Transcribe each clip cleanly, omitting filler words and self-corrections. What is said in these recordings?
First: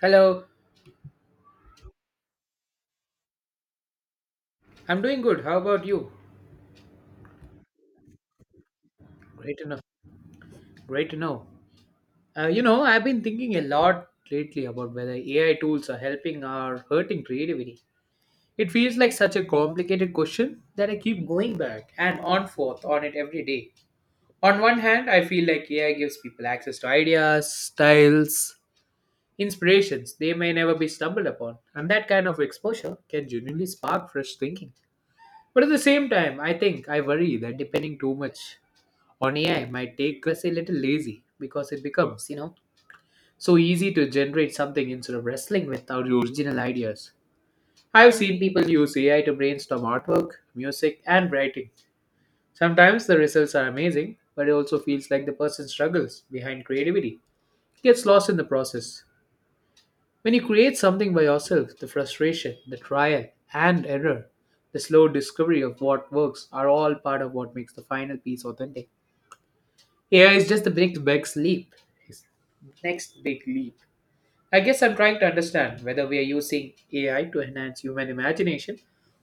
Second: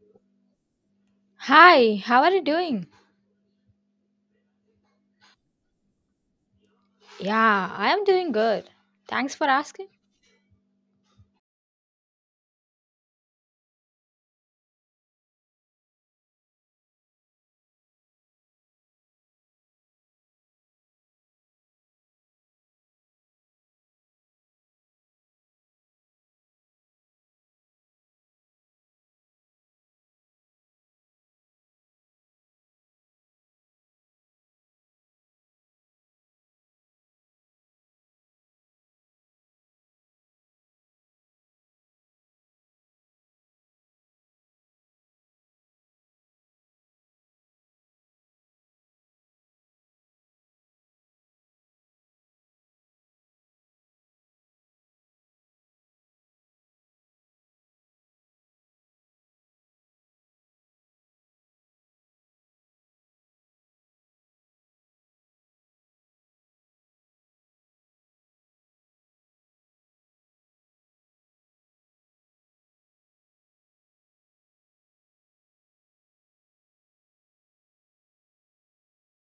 Hello, Hi, how are you doing? I'm doing good. How about you? Yeah, I am doing good. Thanks for Great enough. asking. Great to know. I've been thinking a lot lately about whether AI tools are helping or hurting creativity. It feels like such a complicated question that I keep going back and on forth on it every day. On one hand, I feel like AI gives people access to ideas, styles, inspirations they may never be stumbled upon, and that kind of exposure can genuinely spark fresh thinking. But at the same time, I think I worry that depending too much on AI might take us a little lazy because it becomes so easy to generate something instead of wrestling with our original ideas. I've seen people use AI to brainstorm artwork, music, and writing. Sometimes the results are amazing, but it also feels like the person struggles behind creativity, gets lost in the process. When you create something by yourself, the frustration, the trial and error, the slow discovery of what works are all part of what makes the final piece authentic. AI is just the next big leap. Next big leap. I guess I'm trying to understand whether we are using AI to enhance human imagination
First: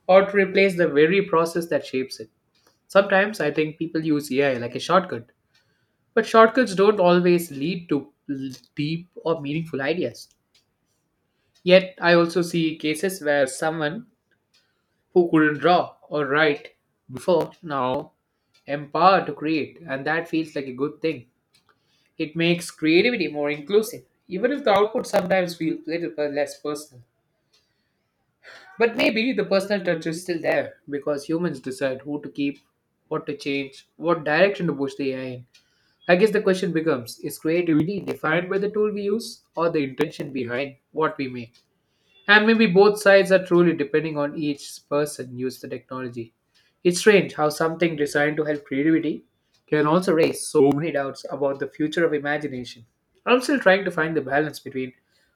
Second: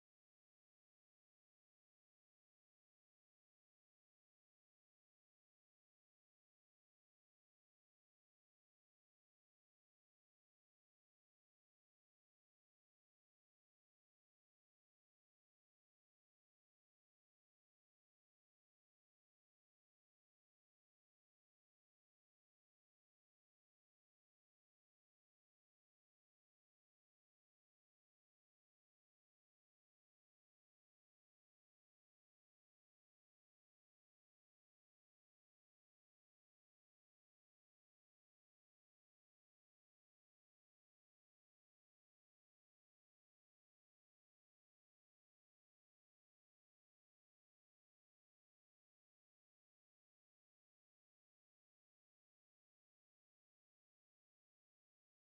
or to replace the very process that shapes it. Sometimes I think people use AI like a shortcut, but shortcuts don't always lead to deep or meaningful ideas. Yet, I also see cases where someone who couldn't draw or write before now empowered to create, and that feels like a good thing. It makes creativity more inclusive, even if the output sometimes feels little less personal. But maybe the personal touch is still there because humans decide who to keep, what to change, what direction to push the AI in. I guess the question becomes is creativity defined by the tool we use or the intention behind what we make? And maybe both sides are truly depending on each person use the technology. It's strange how something designed to help creativity can also raise so many doubts about the future of imagination. I'm still trying to find the balance between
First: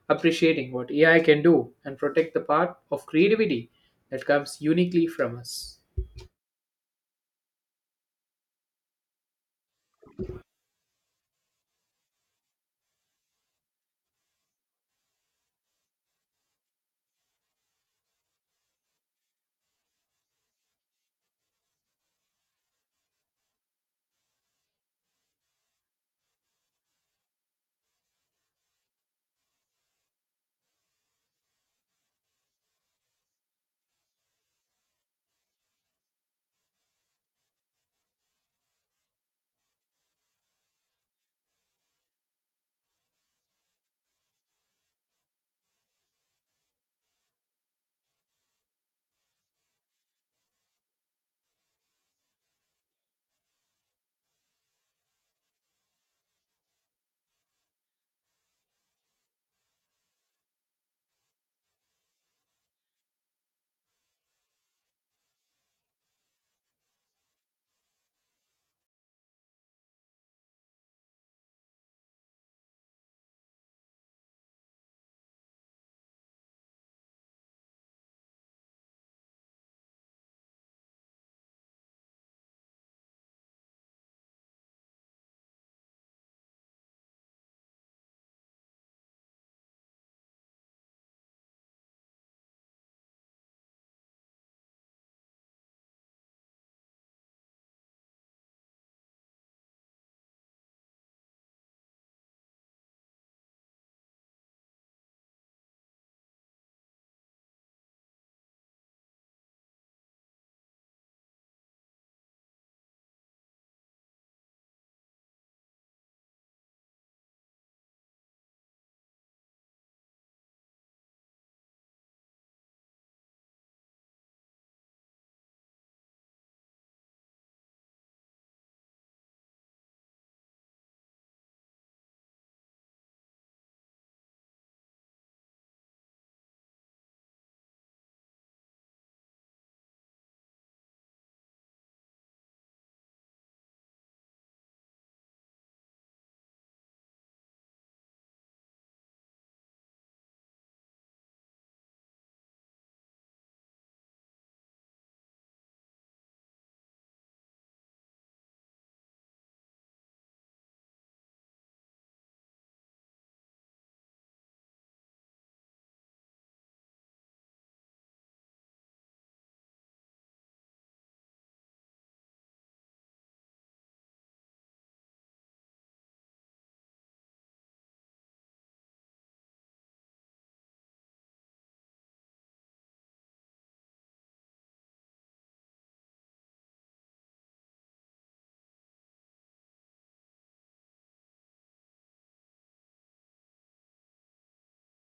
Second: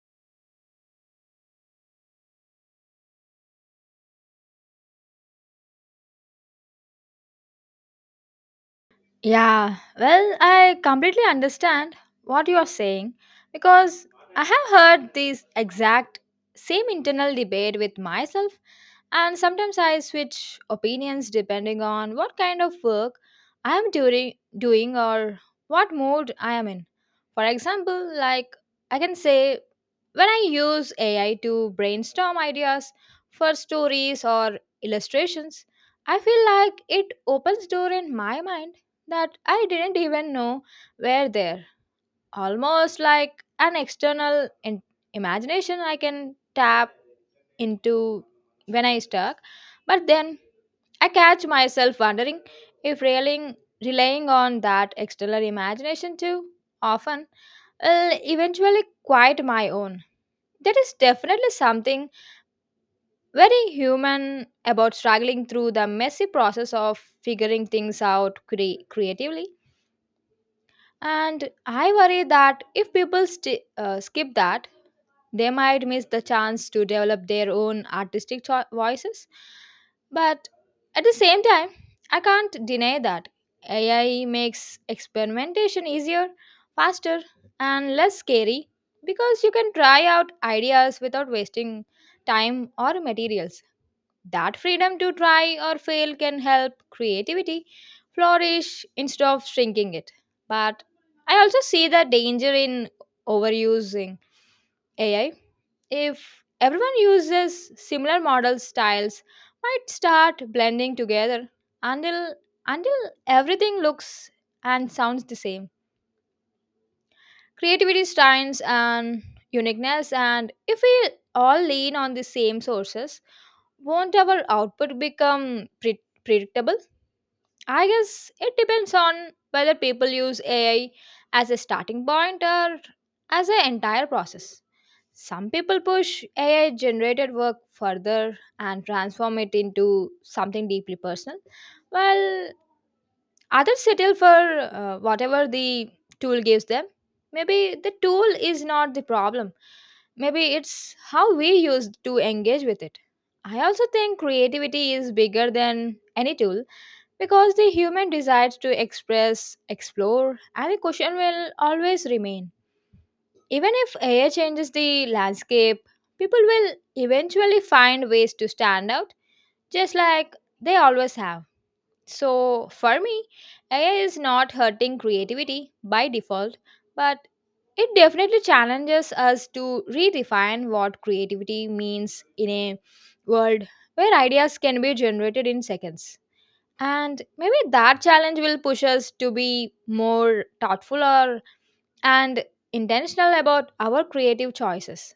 appreciating what AI can do and protect the part of creativity that comes uniquely from us. Yeah, well, I completely understand what you are saying because I have heard this exact same internal debate with myself. And sometimes I switch opinions depending on what kind of work I am doing, or what mood I am in. For example, like, I can say when I use AI to brainstorm ideas for stories or illustrations, I feel like it opens door in my mind that I didn't even know were there. Almost like an imagination I can tap into when I stuck. But then I catch myself wondering if relying on that external imagination too often will eventually quiet my own. There is definitely something very human about struggling through the messy process of figuring things out creatively. And I worry that if people sti skip that, they might miss the chance to develop their own artistic voices. But at the same time, I can't deny that AI makes experimentation easier, faster, and less scary, because you can try out ideas without wasting time or materials. That freedom to try or fail can help creativity flourish instead of shrinking it. But I also see the danger in overusing AI. If everyone uses similar model styles, might start blending together until until everything looks and sounds the same. Creativity styles and uniqueness, and if we all lean on the same sources, won't our output become predictable? I guess it depends on whether people use AI as a starting point or as an entire process. Some people push AI generated work further and transform it into something deeply personal, while others settle for whatever the tool gives them. Maybe the tool is not the problem, maybe it's how we use to engage with it. I also think creativity is bigger than any tool, because the human desire to express, explore, and the question will always remain. Even if AI changes the landscape, people will eventually find ways to stand out, just like they always have. So, for me, AI is not hurting creativity by default, but it definitely challenges us to redefine what creativity means in a world where ideas can be generated in seconds. And maybe that challenge will push us to be more thoughtful or and intentional about our creative choices.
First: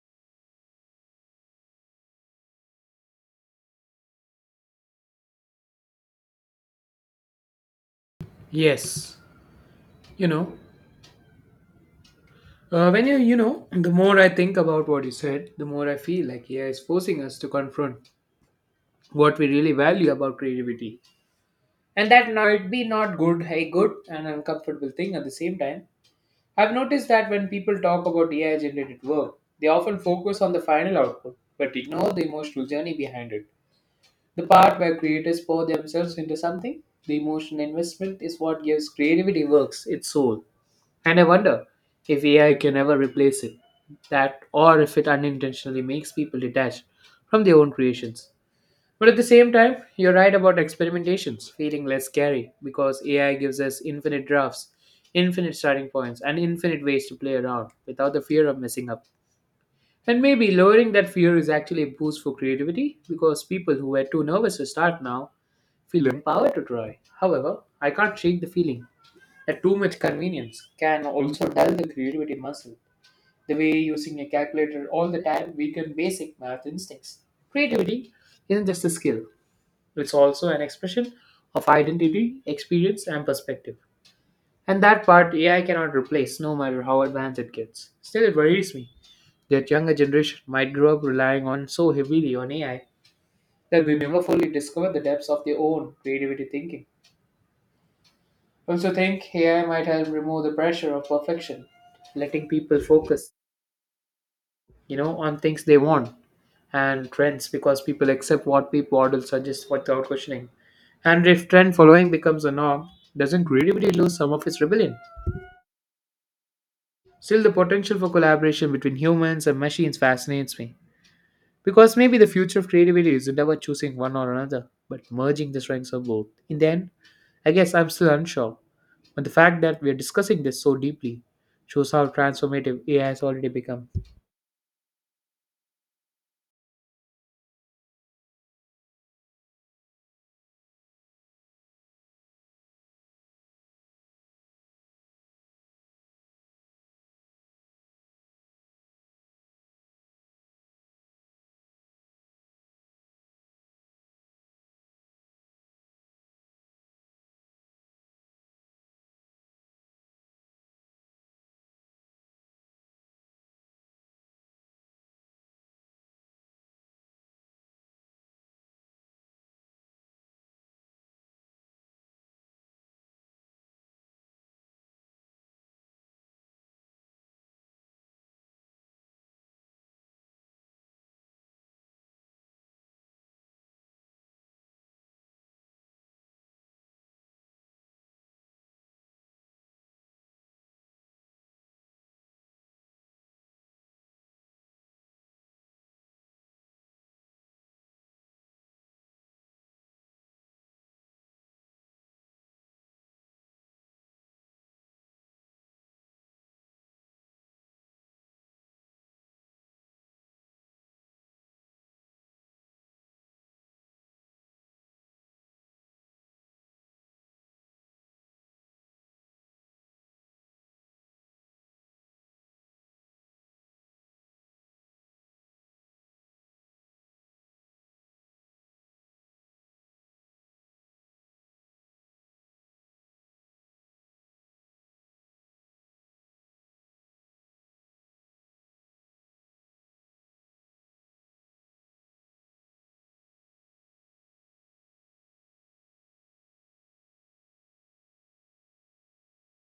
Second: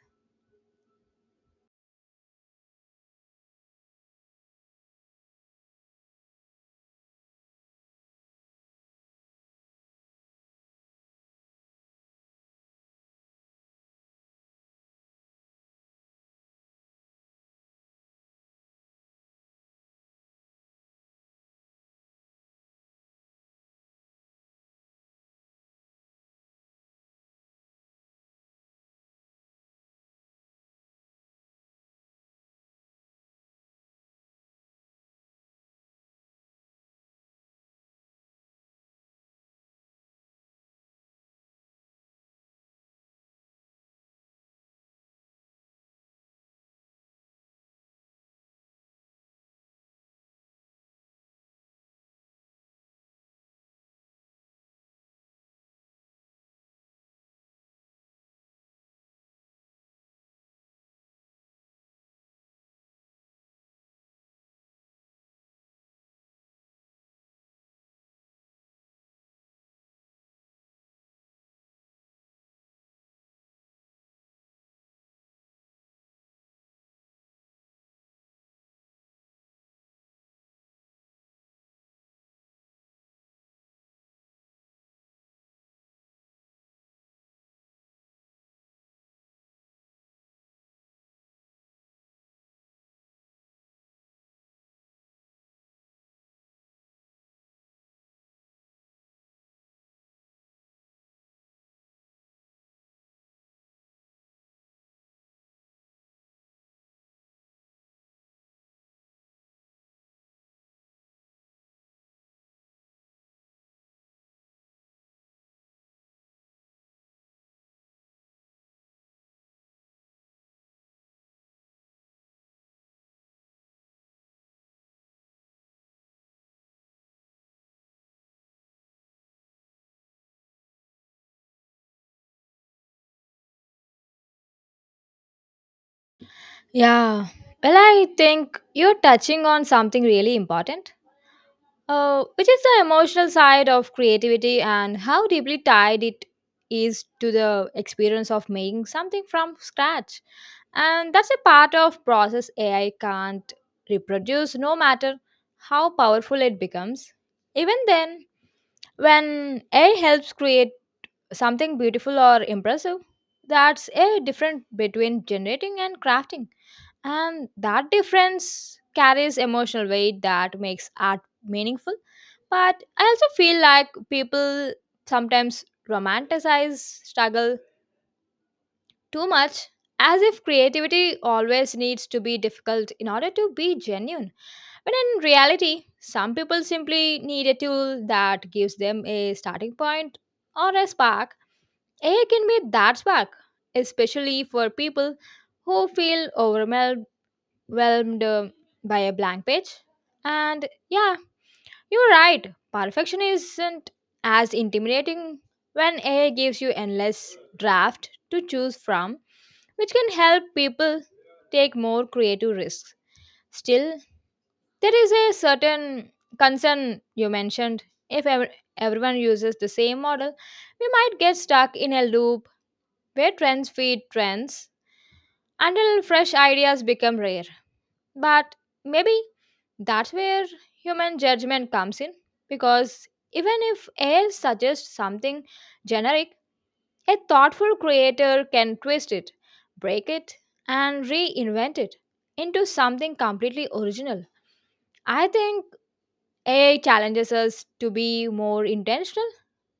Yes, you know, when you know, the more I think about what you said, the more I feel like AI is forcing us to confront what we really value about creativity. And that might be not good, a good and uncomfortable thing at the same time. I've noticed that when people talk about AI generated work, they often focus on the final output, but ignore the emotional journey behind it. The part where creators pour themselves into something, the emotional investment is what gives creativity works its soul. And I wonder if AI can ever replace it, that or if it unintentionally makes people detached from their own creations. But at the same time, you're right about experimentations feeling less scary because AI gives us infinite drafts, infinite starting points, and infinite ways to play around without the fear of messing up. And maybe lowering that fear is actually a boost for creativity because people who were too nervous to start now feel empowered to try. However, I can't shake the feeling that too much convenience can also dull the creativity muscle, the way using a calculator all the time weaken basic math instincts. Creativity isn't just a skill, it's also an expression of identity, experience, and perspective. And that part AI cannot replace, no matter how advanced it gets. Still, it worries me that younger generation might grow up relying on so heavily on AI that we never fully discover the depths of their own creativity thinking. I also think AI might help remove the pressure of perfection, letting people focus, on things they want and trends because people accept what people model suggest without questioning. And if trend following becomes a norm, doesn't creativity lose some of its rebellion? Still, the potential for collaboration between humans and machines fascinates me. Because maybe the future of creativity isn't about choosing one or another, but merging the strengths of both. In the end, I guess I'm still unsure. But the fact that we're discussing this so deeply shows how transformative AI has already become. Yeah. Well, I think you're touching on something really important, which is the emotional side of creativity and how deeply tied it is to the experience of making something from scratch. And that's a part of process AI can't reproduce, no matter how powerful it becomes. Even then, when AI helps create something beautiful or impressive, that's a difference between generating and crafting. And that difference carries emotional weight that makes art meaningful. But I also feel like people sometimes romanticize struggle too much, as if creativity always needs to be difficult in order to be genuine. But in reality, some people simply need a tool that gives them a starting point or a spark. AI can be that spark, especially for people who feel overwhelmed uh, by a blank page. And yeah, you're right. Perfection isn't as intimidating when AI gives you endless draft to choose from, which can help people take more creative risks. Still, there is a certain concern you mentioned. If ever, everyone uses the same model, we might get stuck in a loop where trends feed trends until fresh ideas become rare. But maybe that's where human judgment comes in, because even if AI suggests something generic, a thoughtful creator can twist it, break it, and reinvent it into something completely original. I think AI challenges us to be more intentional,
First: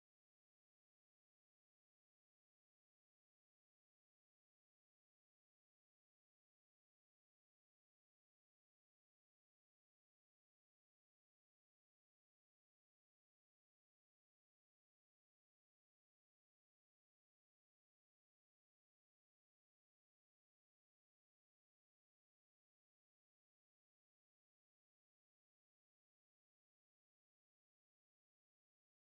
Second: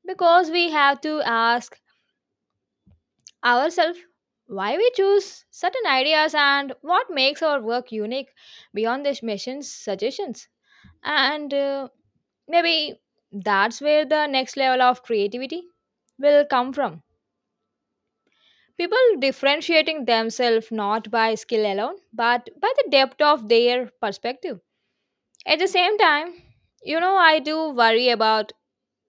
because we have to ask ourselves why we choose certain ideas and what makes our work unique beyond the machines' suggestions. And maybe that's where the next level of creativity will come from. People differentiating themselves not by skill alone, but by the depth of their perspective. At the same time, you know, I do worry about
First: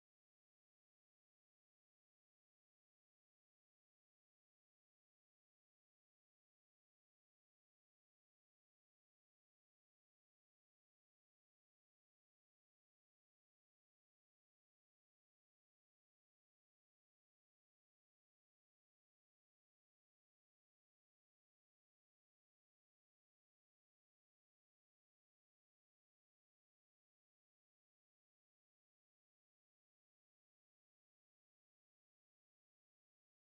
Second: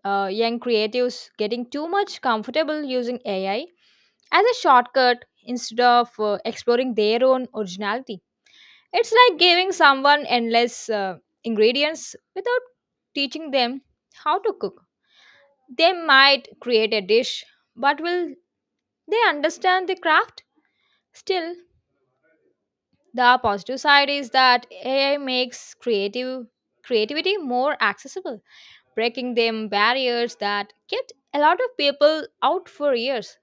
young creatives getting too much comfortable using AI as a shortcut instead of exploring their own originality. It's like giving someone endless ingredients without teaching them how to cook. They might create a dish, but will they understand the craft? Still, the positive side is that AI makes creative creativity more accessible, breaking them barriers that kept a lot of people out for years.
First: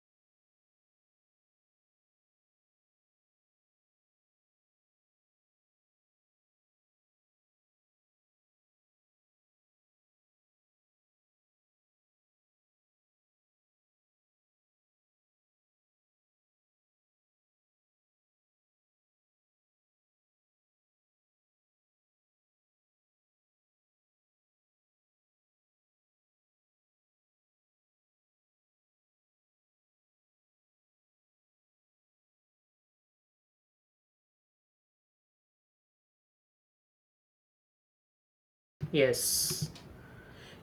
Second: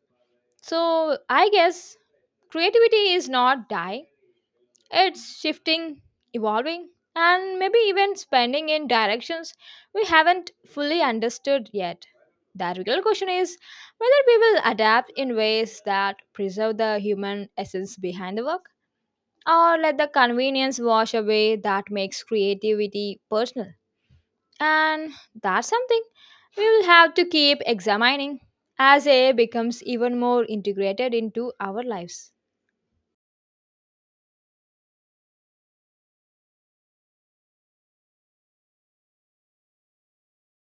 So I guess creativity is not die, it's shifting, evolving, and maybe even spending in directions we haven't fully understood yet. The real question is whether we will adapt in ways that preserve the human essence behind the work, or let the convenience wash away that makes creativity personal. And that's something we will have to keep examining as AI becomes even more integrated into our lives. Yes.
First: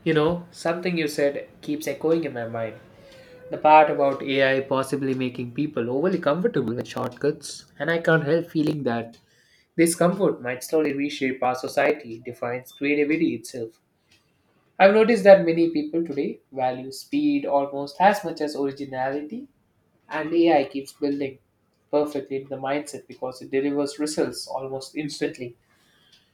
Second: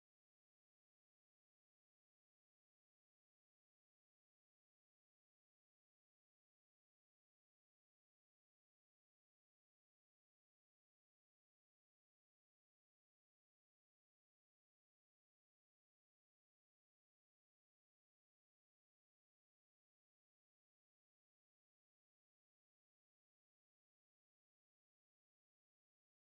You know, something you said keeps echoing in my mind. The part about AI possibly making people overly comfortable with shortcuts, and I can't help feeling that this comfort might slowly reshape our society, defines creativity itself. I've noticed that many people today value speed almost as much as originality, and AI keeps building perfectly into the mindset because it delivers results almost instantly,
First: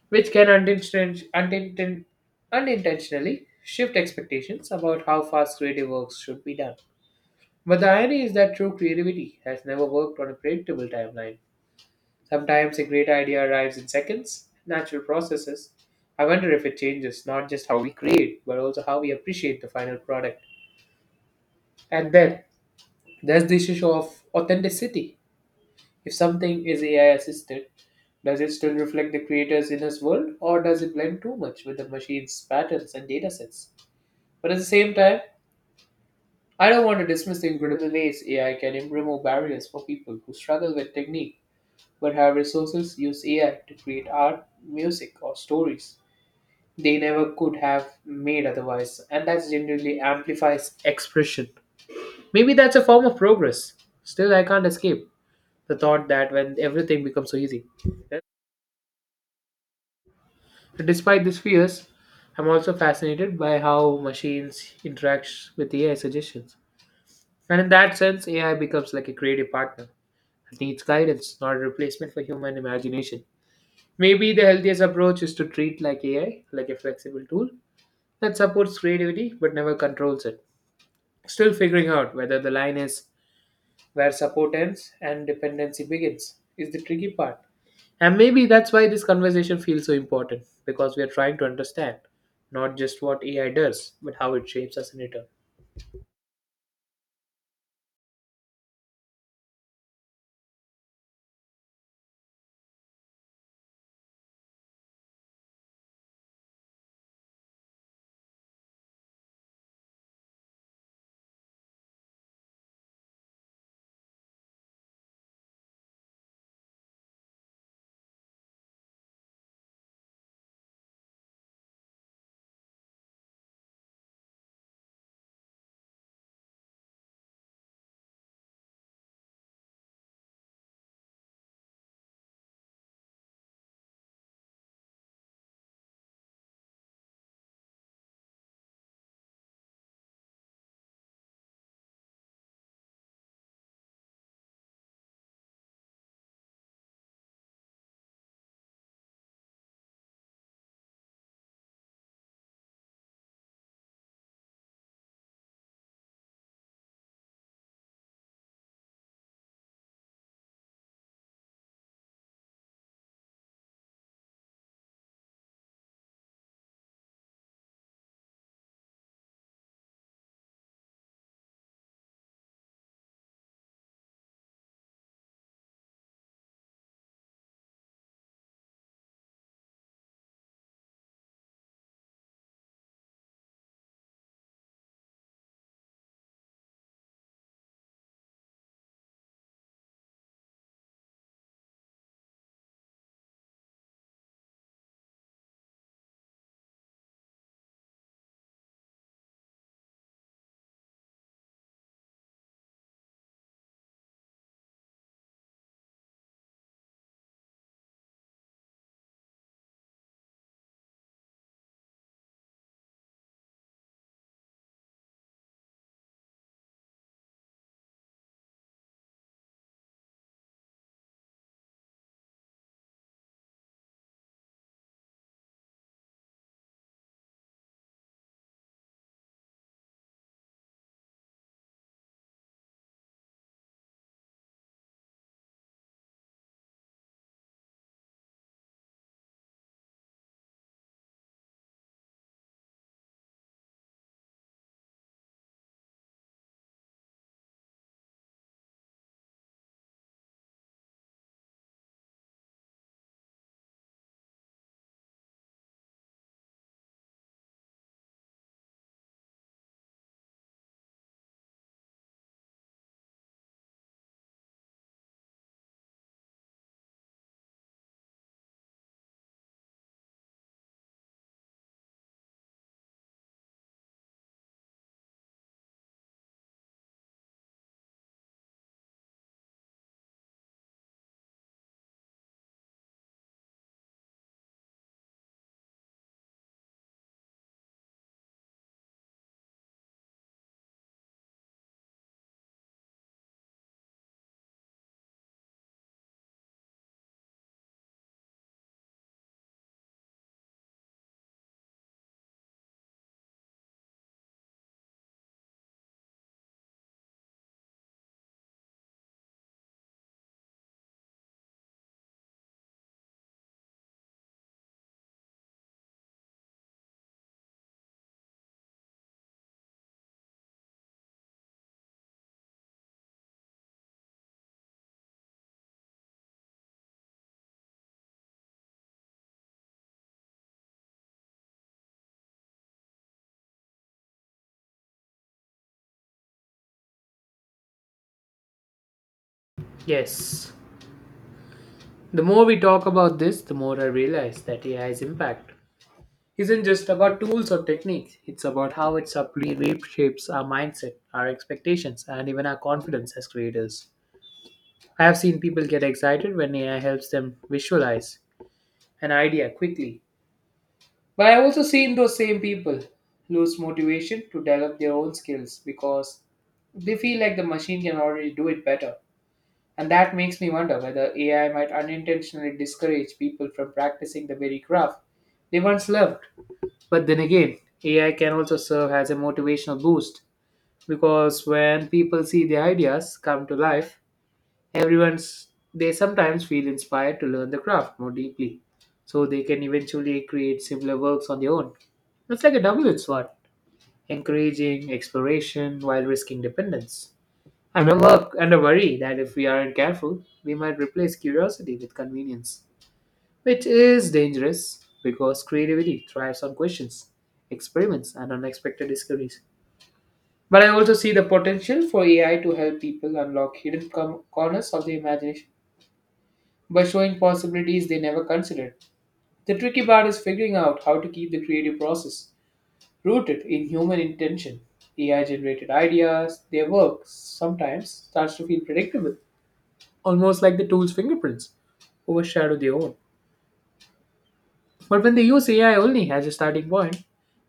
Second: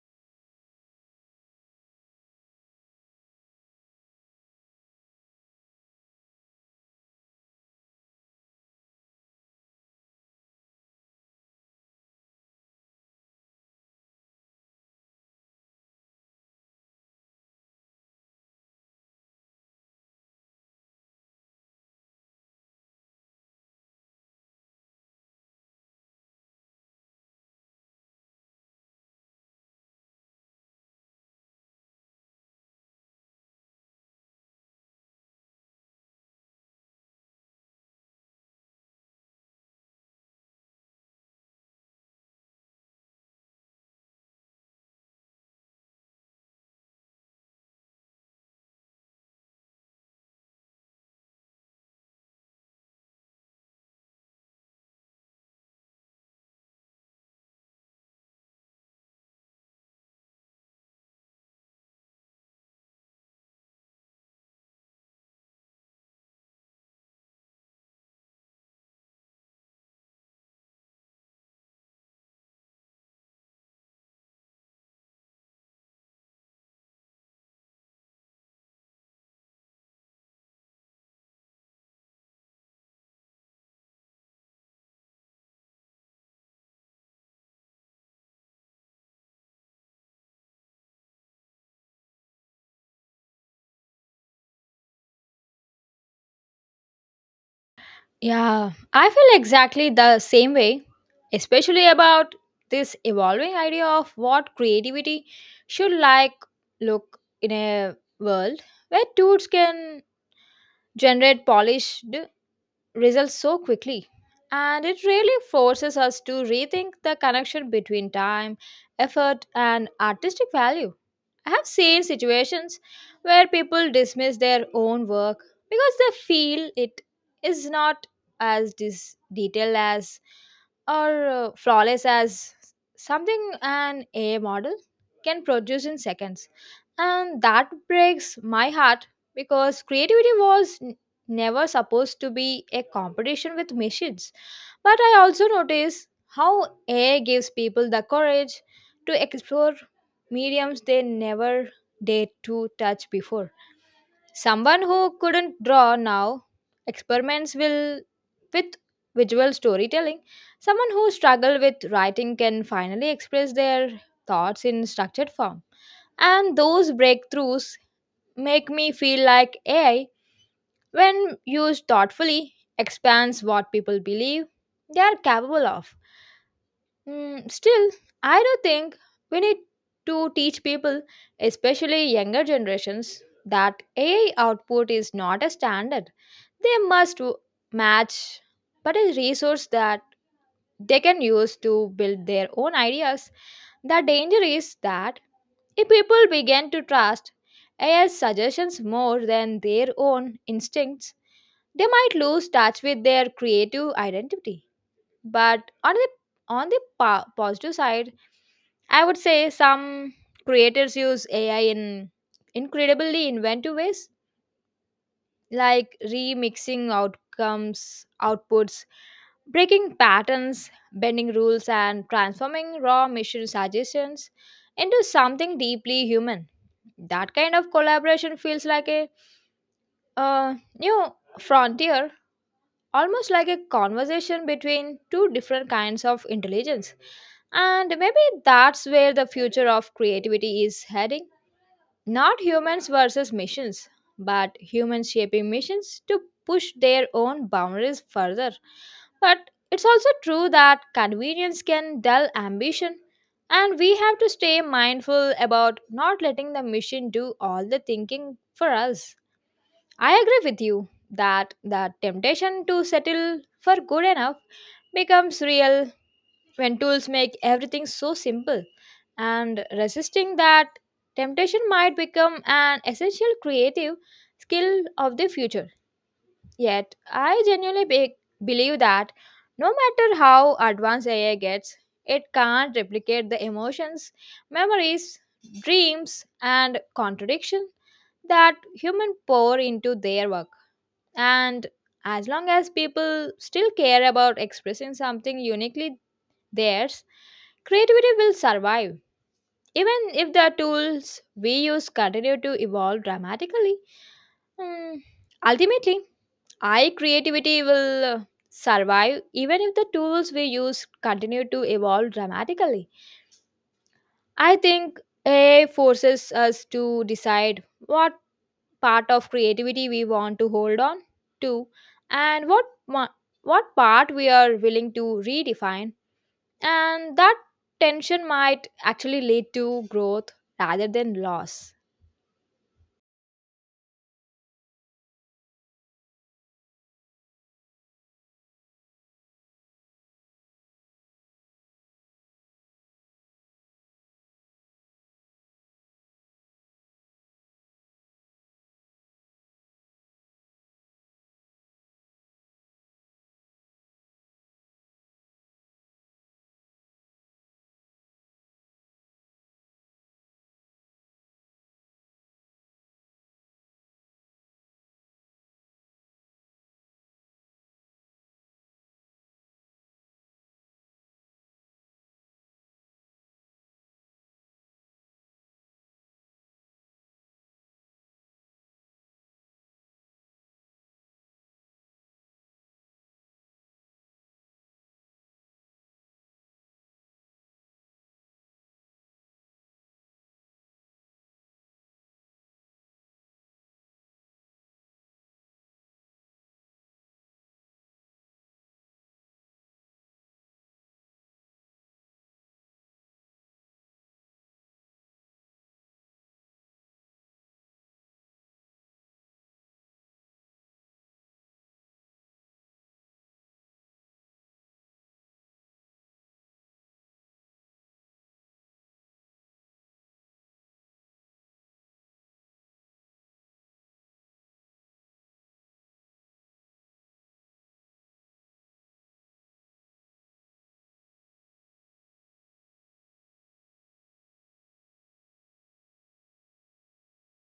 which can unintentionally shift expectations about how fast creative works should be done. But the irony is that true creativity has never worked on a predictable timeline. Sometimes a great idea arrives in seconds, natural processes. I wonder if it changes not just how we create, but also how we appreciate the final product. And then there's this issue of authenticity. If something is AI assisted, does it still reflect the creator's inner world, or does it blend too much with the machine's patterns and datasets? But at the same time, I don't want to dismiss the incredible ways AI can remove barriers for people who struggle with technique but have resources use AI to create art, music, or stories they never could have made otherwise, and that genuinely amplifies expression. Maybe that's a form of progress. Still, I can't escape the thought that when everything becomes so easy. Despite these fears, I'm also fascinated by how machines interact with AI suggestions. And in that sense, AI becomes like a creative partner. It needs guidance, not a replacement for human imagination. Maybe the healthiest approach is to treat like AI, like a flexible tool that supports creativity but never controls it. Still figuring out whether the line is where support ends and dependency begins is the tricky part. And maybe that's why this conversation feels so important because we are trying to understand not just what AI does, but how it shapes us in return. Yeah, I feel exactly the same way, especially about this evolving idea of what creativity should look in a world where tools can generate polished results so quickly. And it really forces us to rethink the connection between time, effort, and artistic value. I have seen situations where people dismiss their own work because they feel it is not as detailed as, or flawless as, something an AI model can produce in seconds. And that breaks my heart, because creativity was never supposed to be a competition with machines. But I also notice how AI gives people the courage to explore mediums they never dared to touch before. Someone who couldn't draw now experiments will with visual storytelling. Someone who struggled with writing can finally express their thoughts in structured form. And those breakthroughs make me feel like AI, when used thoughtfully, expands what people believe they are capable of. Still, I do think we need to teach people, especially younger generations, that AI output is not a standard they must match, but a resource that they can use to build their own ideas. The danger is that if people began to trust AI's suggestions more than their own instincts, they might lose touch with their creative identity. But on the positive side, I would say some creators use AI in incredibly inventive ways, like remixing outcomes, outputs, breaking patterns, bending rules, and transforming raw mission suggestions into something deeply human. That kind of collaboration feels like a new frontier, almost like a conversation between two different kinds of intelligence. And maybe that's where the future of creativity is heading. Not humans versus missions, but humans shaping missions to push their own boundaries further. But it's also true that convenience can dull ambition, and we have to stay mindful about not letting the mission do all the thinking for us. I agree with you that the temptation to settle for good enough becomes real when tools make everything so simple. And resisting that temptation might become an essential creative skill of the future. Yet, I genuinely believe that no matter how advanced AI gets, it can't replicate the emotions, memories, dreams, and contradiction that human pour into their work. And as long as people still care about expressing something uniquely theirs, creativity will survive, even if the tools we use continue to evolve dramatically. Hmm, Ultimately, I creativity will survive even if the tools we use continue to evolve dramatically. I think AI forces us to decide what part of creativity we want to hold on to, and what part we are willing to redefine. And that tension might actually lead to growth rather than loss. Yes. The more we talk about this, the more I realize that AI's impact isn't just about tools or techniques. It's about how it subtly reshapes our mindset, our expectations, and even our confidence as creators. I have seen people get excited when AI helps them visualize an idea quickly. But I've also seen those same people lose motivation to develop their own skills because they feel like the machine can already do it better. And that makes me wonder whether AI might unintentionally discourage people from practicing the very craft they once loved. But then again, AI can also serve as a motivational boost because when people see their ideas come to life, everyone's they sometimes feel inspired to learn the craft more deeply. So they can eventually create similar works on their own. It's like a double-edged sword, encouraging exploration while risking dependence. And a work and a worry that if we aren't careful, we might replace curiosity with convenience. Which is dangerous because creativity thrives on questions, experiments, and unexpected discoveries. But I also see the potential for AI to help people unlock hidden corners of the imagination by showing possibilities they never considered. The tricky part is figuring out how to keep the creative process rooted in human intention. AI generated ideas, their work sometimes starts to feel predictable, almost like the tool's fingerprints overshadow their own. But when they use AI only as a starting point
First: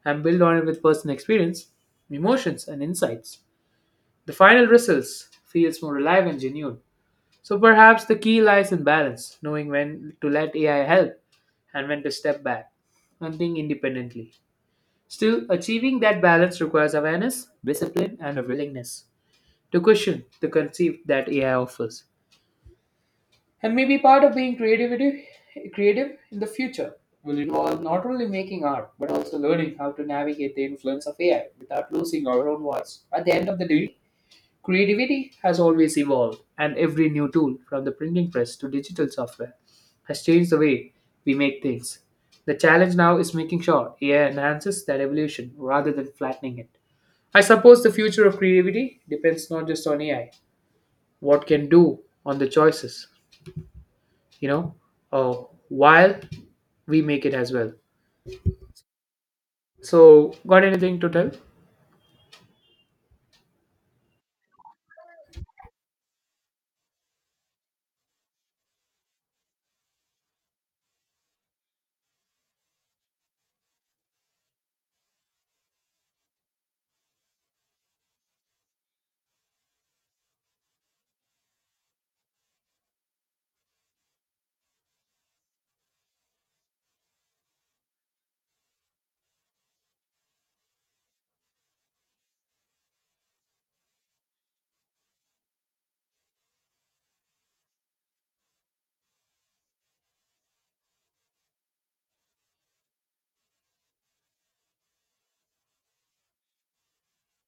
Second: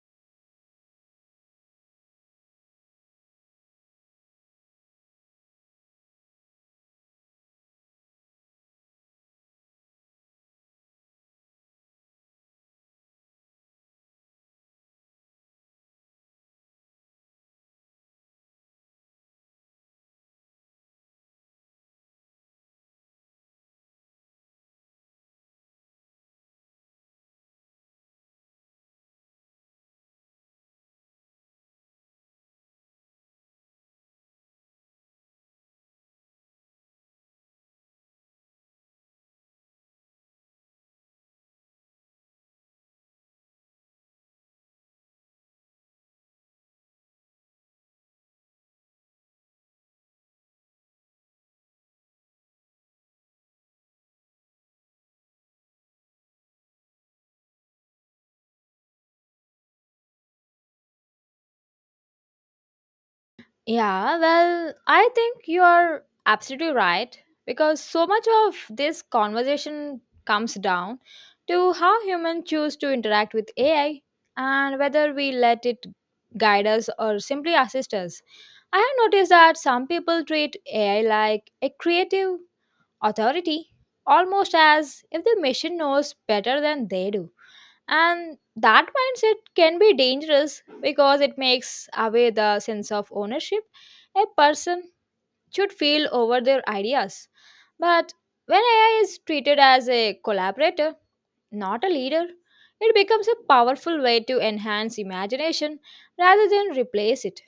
and build on it with personal experience, emotions, and insights, the final results feels more alive and genuine. So perhaps the key lies in balance, knowing when to let AI help and when to step back and think independently. Still, achieving that balance requires awareness, discipline, and a willingness to question the conceit that AI offers. And maybe part of being creative in the future will involve not only making art but also learning how to navigate the influence of AI without losing our own voice. At the end of the day, creativity has always evolved, and every new tool, from the printing press to digital software, has changed the way we make things. The challenge now is making sure AI enhances that evolution rather than flattening it. I suppose the future of creativity depends not just on AI, what can do on the you know, uh, while we make it as well. So, got anything to tell? Yeah, well, I think you're absolutely right, because so much of this conversation comes down to how humans choose to interact with AI and whether we let it guide us or simply assist us. I have noticed that some people treat AI like a creative authority, almost as if the machine knows better than they do. And that mindset can be dangerous because it makes away the sense of ownership a person should feel over their ideas. But when AI is treated as a collaborator, not a leader, it becomes a powerful way to enhance imagination rather than replace it.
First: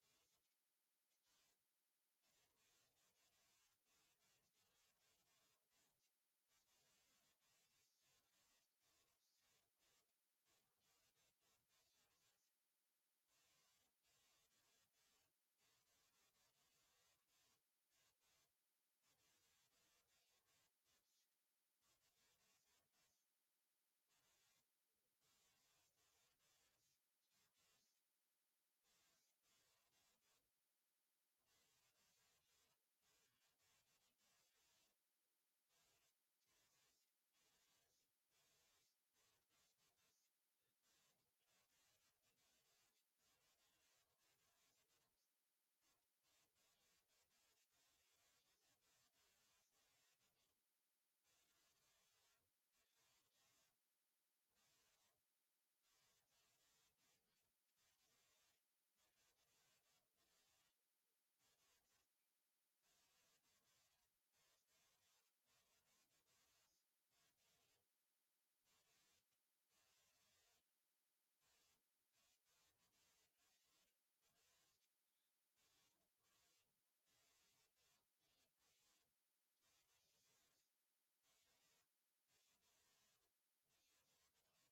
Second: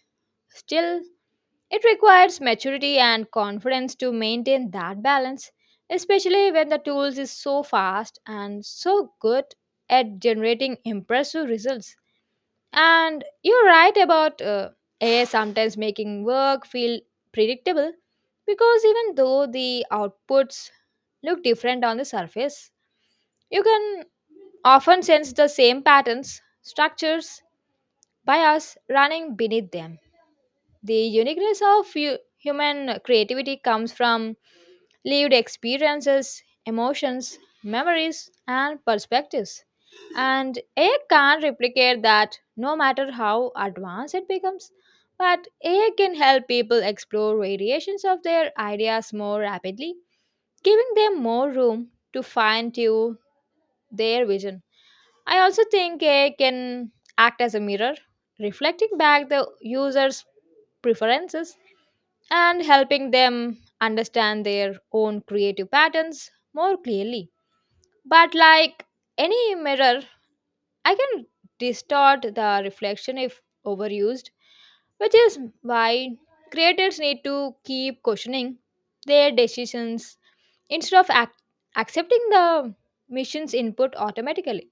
Still, it requires maturity and confidence to maintain that balance, especially when the tools is so fast and so good at generating impressive results. And you're right about AI sometimes making work feel predictable, because even though the outputs look different on the surface, you can often sense the same patterns, structures, bias running beneath them. The uniqueness of human creativity comes from lived experiences, emotions, memories, and perspectives. And AI can't replicate that no matter how advanced it becomes. But AI can help people explore variations of their ideas more rapidly, giving them more room to fine tune their vision. I also think AI can act as a mirror, reflecting back the user's preferences and helping them understand their own creative patterns more clearly. But like any mirror, I can distort the reflection if overused, which is why creators need to keep questioning their decisions instead of accepting the mission's input automatically.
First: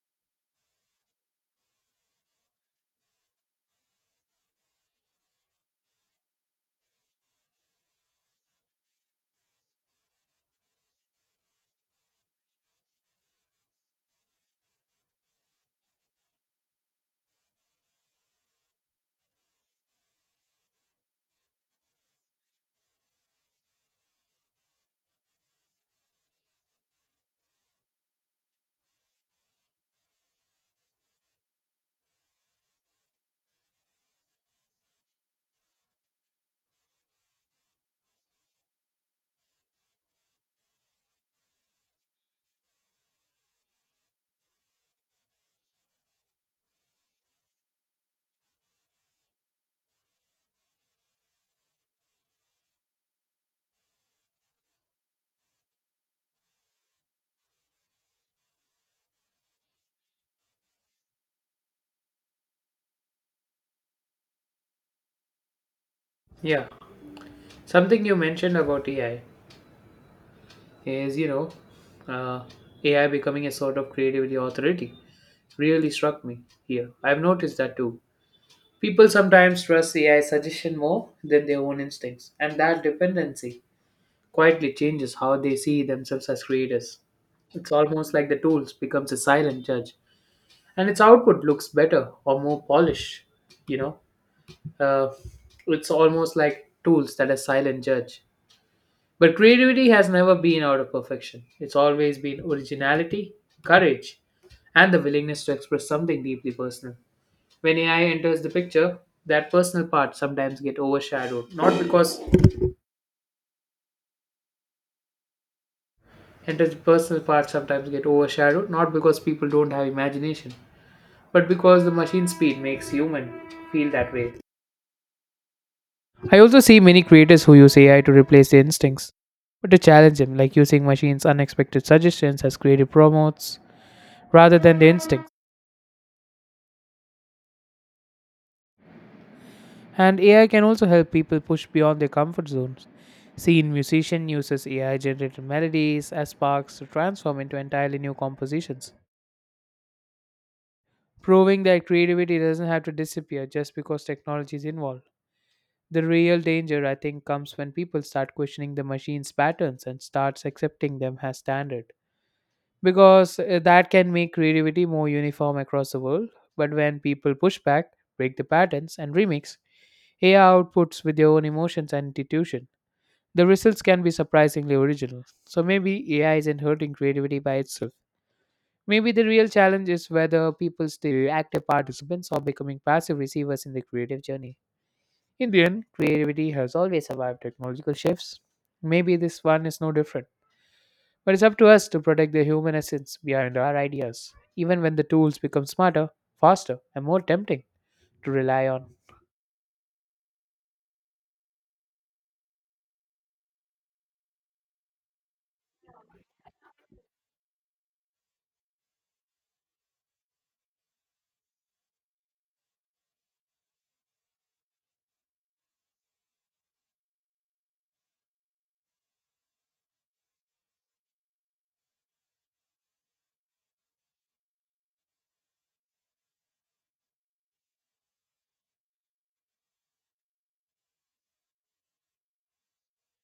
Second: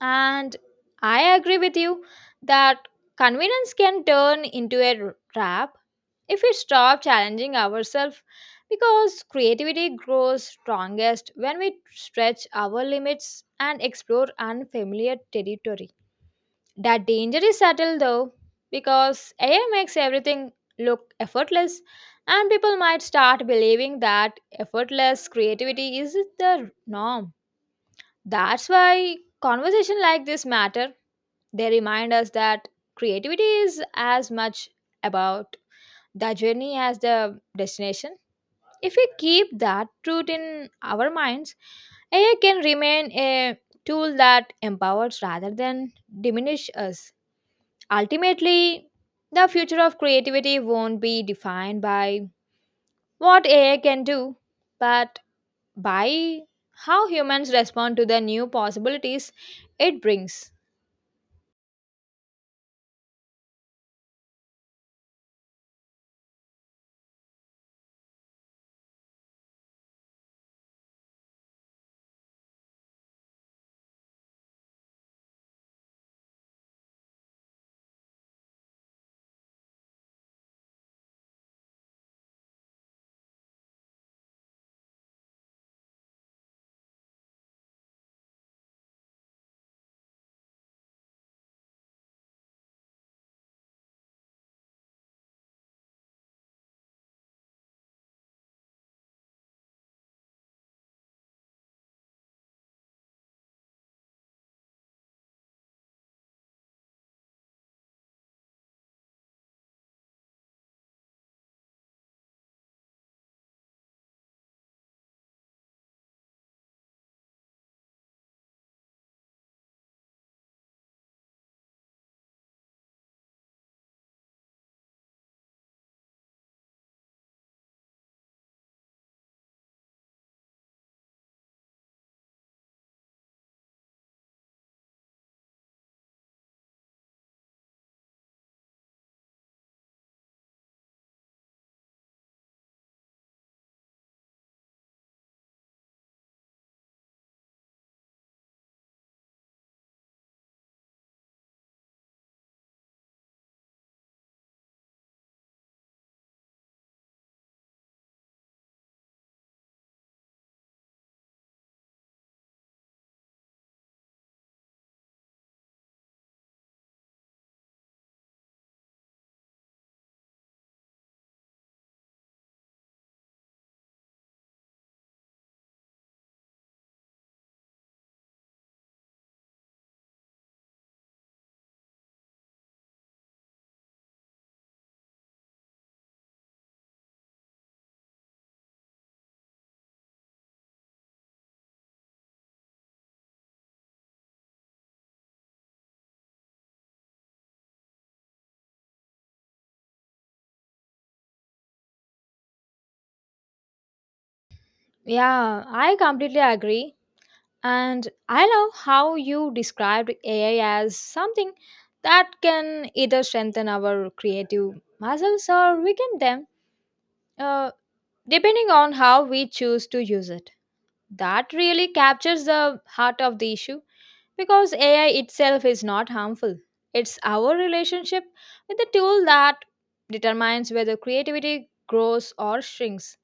And I agree with you that convenience can turn into a trap if we stop challenging ourselves, because creativity grows strongest when we stretch our limits and explore unfamiliar territory. That danger is subtle though, because AI makes everything look effortless and people might start believing that effortless creativity is the norm. That's why conversation like this matter. They remind us that creativity is as much about the journey as the destination. If we keep that truth in our minds, AI can remain a tool that empowers rather than diminish us. Ultimately, the future of creativity won't be defined by what AI can do, but by how humans respond to the new possibilities it brings. Yeah, something you mentioned about AI is, you know, uh, AI becoming a sort of creativity authority really struck me here. I've noticed that too. People sometimes trust AI suggestion more than their own instincts, and that dependency quietly changes how they see themselves as creators. It's almost like the tools becomes a silent judge, and its output looks better or more polished, you know. Uh, it's almost like tools that a silent judge. But creativity has never been out of perfection. It's always been originality, courage, and the willingness to express something deeply personal. When AI enters the picture, that personal part sometimes get overshadowed. Not because enters the personal part sometimes get overshadowed, not because people don't have imagination, but because the machine speed makes human feel that way. I also see many creators who use AI to replace their instincts, but to challenge them, like using machines' unexpected suggestions as creative promotes rather than their instincts. And AI can also help people push beyond their comfort zones. Seen musician uses AI generated melodies as sparks to transform into entirely new compositions, proving that creativity doesn't have to disappear just because technology is involved. The real danger, I think, comes when people start questioning the machine's patterns and starts accepting them as standard. Because that can make creativity more uniform across the world. But when people push back, break the patterns, and remix AI outputs with their own emotions and intuition, the results can be surprisingly original. So maybe AI isn't hurting creativity by itself. Maybe the real challenge is whether people stay active participants or becoming passive receivers in the creative journey. In the end, creativity has always survived technological shifts. Maybe this one is no different. But it's up to us to protect the human essence behind our ideas, even when the tools become smarter, faster, and more tempting to rely on. Yeah, I completely agree. And I love how you described AI as something that can either strengthen our creative muscles or weaken them, uh, depending on how we choose to use it. That really captures the heart of the issue, because AI itself is not harmful. It's our relationship with the tool that determines whether creativity grows or shrinks.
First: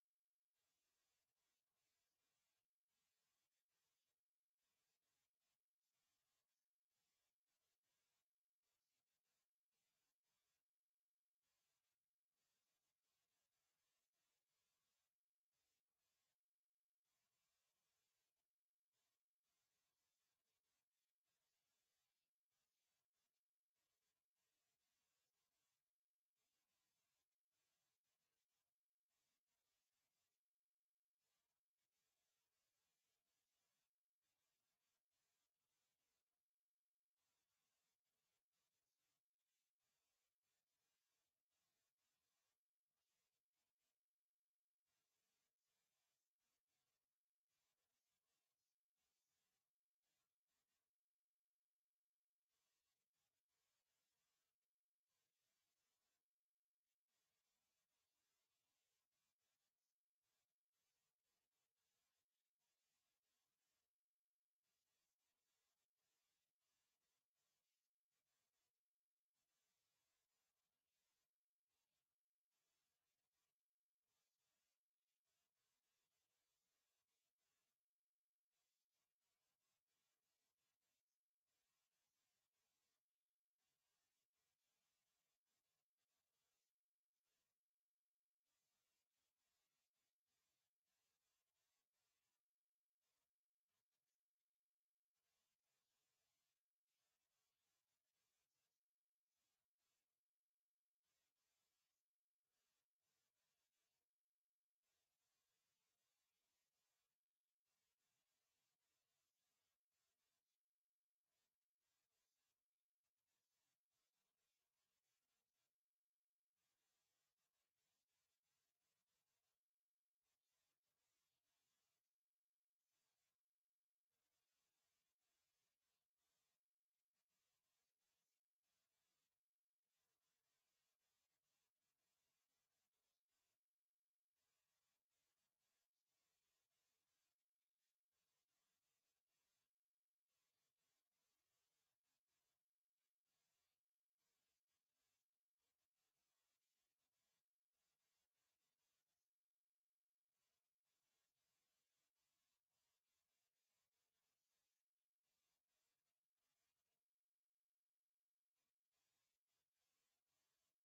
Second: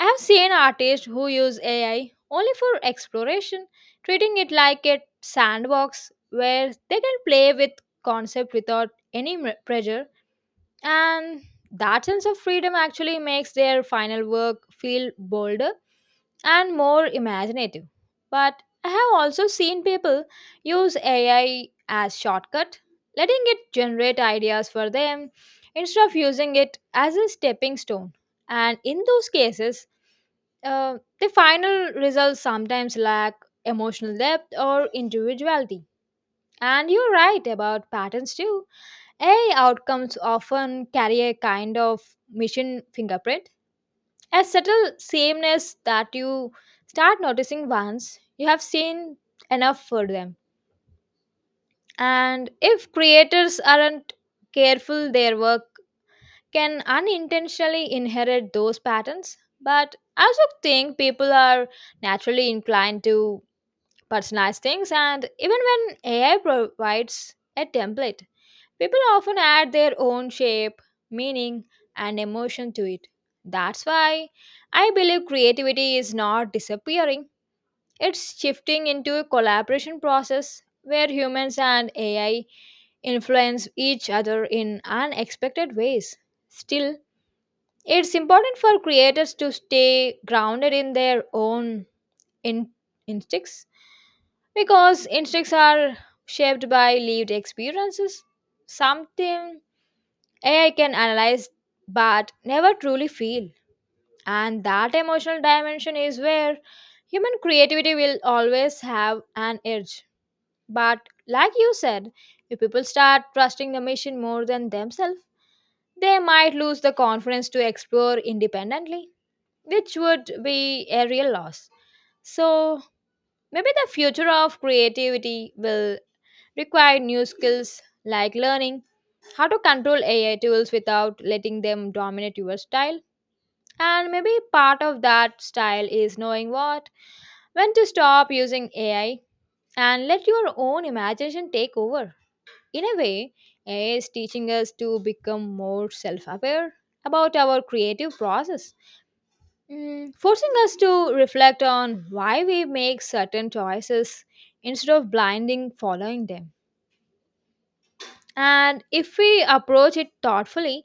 I have seen artists who use AI only for exploration, treating it like a sandbox where they can play with concept without pressure, and that sense of freedom actually makes their final work feel bolder and more imaginative. But I have also seen people use AI as shortcut, letting it generate ideas for them instead of using it as a stepping stone. And in those cases, the final results sometimes lack emotional depth or individuality. And you're right about patterns too. AI outcomes often carry a kind of mission fingerprint, a subtle sameness that you start noticing once you have seen enough for them. And if creators aren't careful, their work can unintentionally inherit those patterns. But I also think people are naturally inclined to personalize things, and even when AI provides a template, people often add their own shape, meaning, and emotion to it. That's why I believe creativity is not disappearing, it's shifting into a collaboration process where humans and AI influence each other in unexpected ways. Still, it's important for creators to stay grounded in their own in- instincts, because instincts are shaped by lived experiences. Something AI can analyze but never truly feel. And that emotional dimension is where human creativity will always have an edge. But like you said, if people start trusting the machine more than themselves, they might lose the confidence to explore independently, which would be a real loss. So maybe the future of creativity will require new skills, like learning how to control AI tools without letting them dominate your style. And maybe part of that style is knowing what, when to stop using AI and let your own imagination take over. In a way, AI is teaching us to become more self aware about our creative process, forcing us to reflect on why we make certain choices instead of blinding following them. And if we approach it thoughtfully,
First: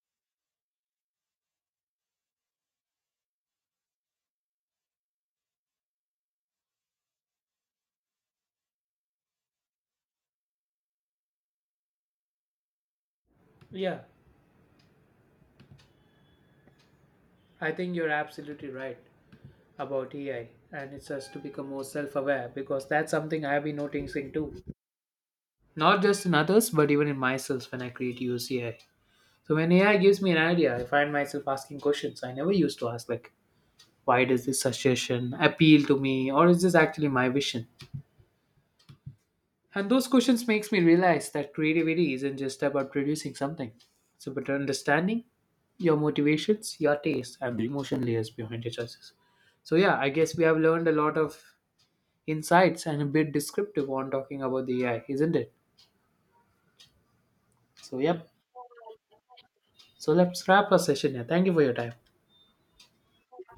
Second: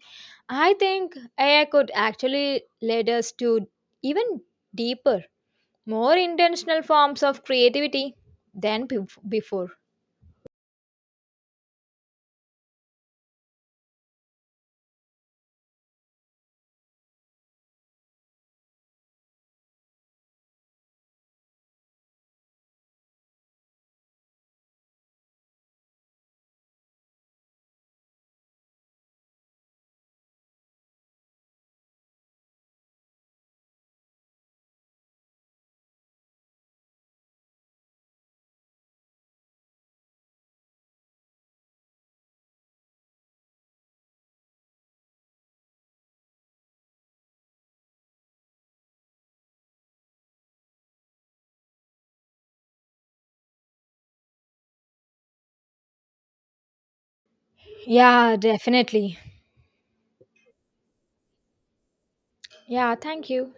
I think AI could actually lead us to even deeper, more intentional forms of creativity than before. Yeah, I think you're absolutely right about AI, and it's us to become more self aware because that's something I've been noticing too. Not just in others, but even in myself when I create use AI. So when AI gives me an idea, I find myself asking questions I never used to ask, like, why does this suggestion appeal to me, or is this actually my vision? And those questions makes me realize that creativity isn't just about producing something. It's about understanding your motivations, your taste, and the emotion layers behind your choices. So yeah, I guess we have learned a lot of insights and a bit descriptive on talking about the AI, isn't it? So yep. Yeah, definitely. So let's wrap our session here. Thank you for your time. Yeah, thank you.